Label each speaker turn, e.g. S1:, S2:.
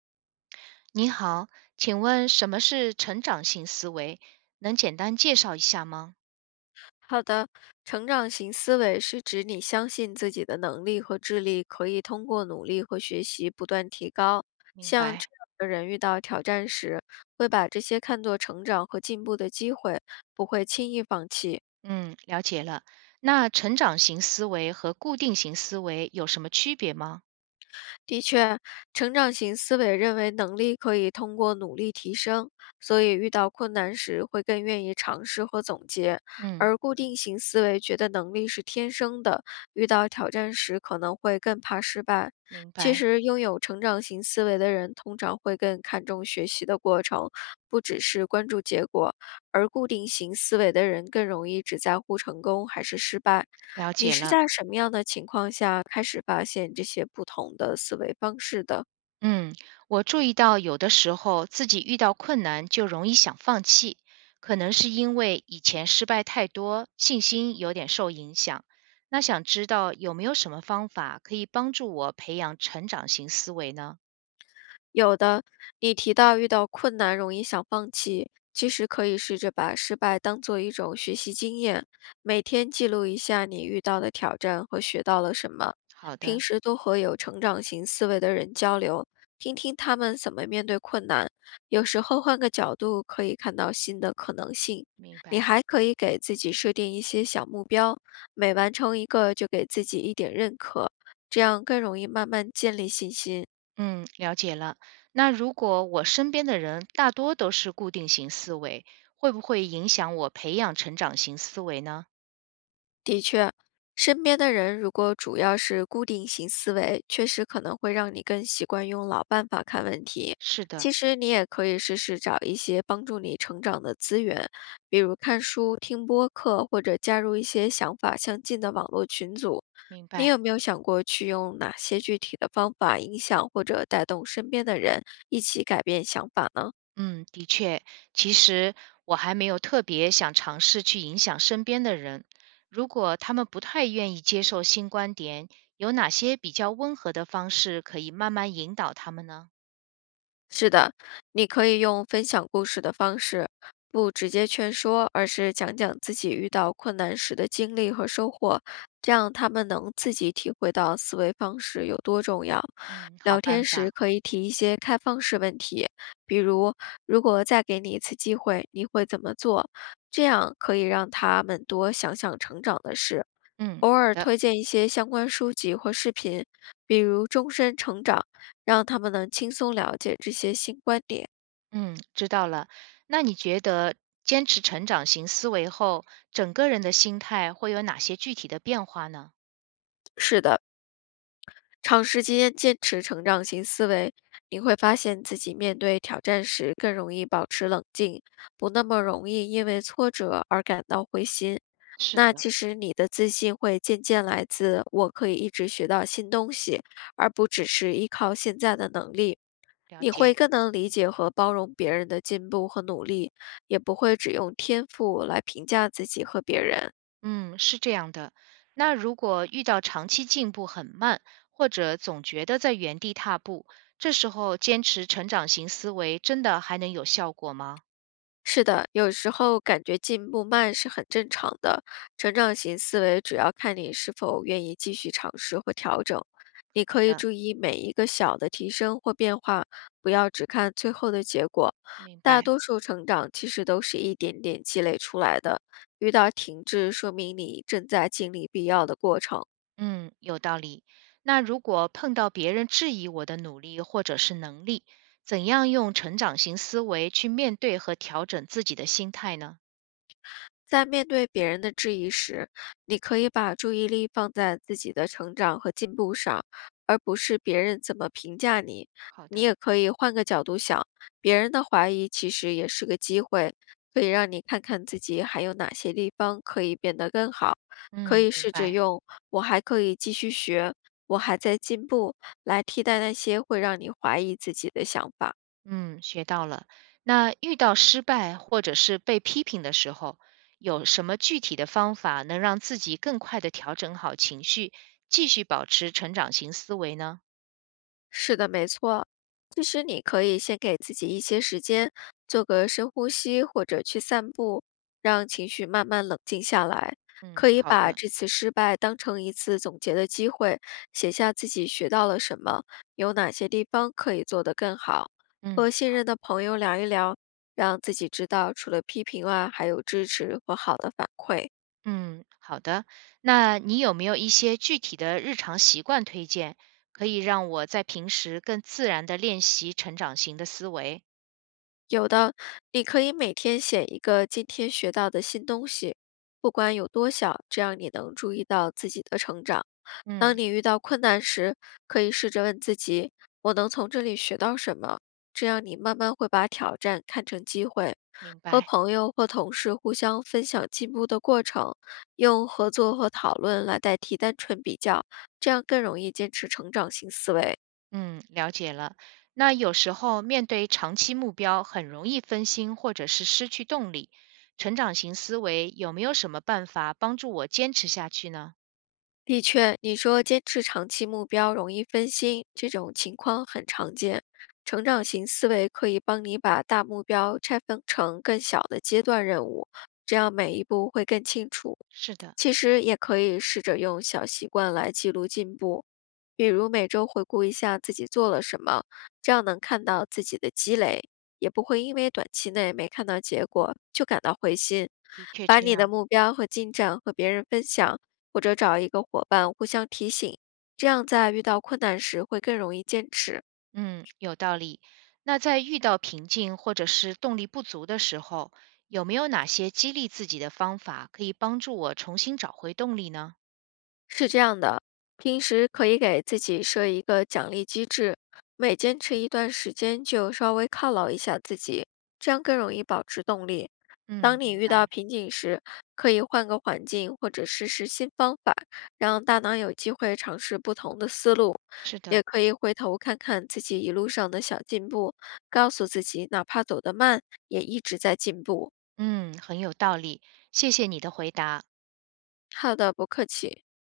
S1: 你好，请问什么是成长型思维？能简单介绍一下吗？
S2: 好的，成长型思维是指你相信自己的能力和智力可以通过努力和学习不断提高。
S1: 明
S2: 像这
S1: 白，
S2: 样的人遇到挑战时，会把这些看作成长和进步的机会，不会轻易放弃。
S1: 嗯，了解了。那成长型思维和固定型思维有什么区别吗？
S2: 的确，成长型思维认为能力可以通过努力提升，所以遇到困难时会更愿意尝试和总结；
S1: 嗯，
S2: 而固定型思维觉得能力是天生的，遇到挑战时可能会更怕失败。
S1: 明
S2: 其
S1: 白，
S2: 实，拥有成长型思维的人通常会更看重学习的过程，不只是关注结果；而固定型思维的人更容易只在乎成功还是失败。
S1: 了
S2: 你
S1: 解
S2: 是
S1: 了。
S2: 在什么样的情况下开始发现这些不同的思维方式的？
S1: 嗯，我注意到有的时候自己遇到困难就容易想放弃，可能是因为以前失败太多，信心有点受影响。那想知道有没有什么方法可以帮助我培养成长型思维呢？
S2: 有的，你提到遇到困难容易想放弃，其实可以试着把失败当做一种学习经验，每天记录一下你遇到的挑战和学到了什么。
S1: 好
S2: 平
S1: 的。
S2: 时多和有成长型思维的人交流，听听他们怎么面对困难。有时候换个角度可以看到新的可能性。
S1: 明
S2: 你
S1: 白，
S2: 还可以给自己设定一些小目标，每完成一个就给自己一点认可，这样更容易慢慢建立信心。
S1: 嗯，了解了。那如果我身边的人大多都是固定型思维，会不会影响我培养成长型思维呢？
S2: 身边的人如果主要是固定型思维，确实可能会让你更习惯用老办法看问题。
S1: 是的，
S2: 其实你也可以试试找一些帮助你成长的资源，比如看书、听播客，或者加入一些想法相近的网络群组。
S1: 明
S2: 你
S1: 白。
S2: 有没有想过去用哪些具体的方法影响或者带动身边的人一起改变想法呢？
S1: 嗯，的确，其实我还没有特别想尝试去影响身边的人。如果他们不太愿意接受新观点，有哪些比较温和的方式可以慢慢引导他们呢？
S2: 是的，你可以用分享故事的方式，不直接劝说，而是讲讲自己遇到困难时的经历和收获，这样他们能自己体会到思维方式有多重要。
S1: 嗯，好
S2: 聊
S1: 办
S2: 天时
S1: 法。
S2: 可以提一些开放式问题，比如“如果再给你一次机会，你会怎么做？”这样可以让他们多想想成长的事。
S1: 嗯，
S2: 偶
S1: 好
S2: 尔
S1: 的。
S2: 推荐一些相关书籍或视频，比如《终身成长》，让他们能轻松了解这些新观点。
S1: 嗯，知道了。那你觉得坚持成长型思维后，整个人的心态会有哪些具体的变化呢？
S2: 是的，长时间坚持成长型思维，你会发现自己面对挑战时更容易保持冷静，不那么容易因为挫折而感到灰心。
S1: 是
S2: 那
S1: 的，
S2: 其实你的自信会渐渐来自我可以一直学到新东西，而不只是依靠现在的能力。
S1: 了
S2: 你
S1: 解，
S2: 会更能理解和包容别人的进步和努力，也不会只用天赋来评价自己和别人。
S1: 嗯，是这样的。那如果遇到长期进步很慢，或者总觉得在原地踏步，这时候坚持成长型思维真的还能有效果吗？
S2: 是的，有时候感觉进步慢是很正常的。成长型思维主要看你是否愿意继续尝试或调整。你
S1: 好
S2: 可以
S1: 的，
S2: 注意每一个小的提升或变化，不要只看最后的结果。
S1: 明
S2: 大
S1: 白。
S2: 多数成长其实都是一点点积累出来的。遇到停滞，说明你正在经历必要的过程。
S1: 嗯，有道理。那如果碰到别人质疑我的努力或者是能力，怎样用成长型思维去面对和调整自己的心态呢？
S2: 在面对别人的质疑时，你可以把注意力放在自己的成长和进步上，而不是别人怎么评价你。
S1: 好
S2: 你
S1: 的，
S2: 也可以换个角度想，别人的怀疑其实也是个机会，可以让你看看自己还有哪些地方可以变得更好。可
S1: 嗯，
S2: 以
S1: 明
S2: 试着
S1: 白。
S2: 用“我还可以继续学”“我还在进步”来替代那些会让你怀疑自己的想法。
S1: 嗯，学到了。那遇到失败或者是被批评的时候，有什么具体的方法能让自己更快的调整好情绪，继续保持成长型思维呢？
S2: 是的，没错。其实你可以先给自己一些时间，做个深呼吸或者去散步，让情绪慢慢冷静下来。
S1: 嗯，
S2: 可以
S1: 好
S2: 把
S1: 的。
S2: 这次失败当成一次总结的机会，写下自己学到了什么，有哪些地方可以做得更好。
S1: 嗯。
S2: 和信任的朋友聊一聊，让自己知道除了批评外，还有支持和好的反馈。
S1: 嗯，好的。那你有没有一些具体的日常习惯推荐，可以让我在平时更自然的练习成长型的思维？
S2: 有的，你可以每天写一个今天学到的新东西，不管有多小，这样你能注意到自己的成长。
S1: 嗯，
S2: 当你遇到困难时，可以试着问自己：“我能从这里学到什么？”这样你慢慢会把挑战看成机会。
S1: 明
S2: 和
S1: 白。
S2: 朋友或同事互相分享进步的过程，用合作和讨论来代替单纯比较，这样更容易坚持成长型思维。
S1: 嗯，了解了。那有时候面对长期目标，很容易分心或者是失去动力。成长型思维有没有什么办法帮助我坚持下去呢？
S2: 的确，你说坚持长期目标容易分心，这种情况很常见。成长型思维可以帮你把大目标拆分成更小的阶段任务，这样每一步会更清楚。
S1: 是的，
S2: 其实也可以试着用小习惯来记录进步，比如每周回顾一下自己做了什么，这样能看到自己的积累，也不会因为短期内没看到结果就感到灰心。
S1: 的确
S2: 把
S1: 这
S2: 你的
S1: 样。
S2: 目标和进展和别人分享。或者找一个伙伴互相提醒，这样在遇到困难时会更容易坚持。
S1: 嗯，有道理。那在遇到瓶颈或者是动力不足的时候，有没有哪些激励自己的方法可以帮助我重新找回动力呢？
S2: 是这样的，平时可以给自己设一个奖励机制，每坚持一段时间就稍微犒劳一下自己，这样更容易保持动力。
S1: 嗯，
S2: 当你
S1: 明
S2: 遇
S1: 白。
S2: 到瓶颈时，可以换个环境或者试试新方法，让大脑有机会尝试不同的思路。
S1: 是的，
S2: 也可以回头看看自己一路上的小进步，告诉自己，哪怕走得慢，也一直在进步。
S1: 嗯，很有道理。谢谢你的回答。
S2: 好的，不客气。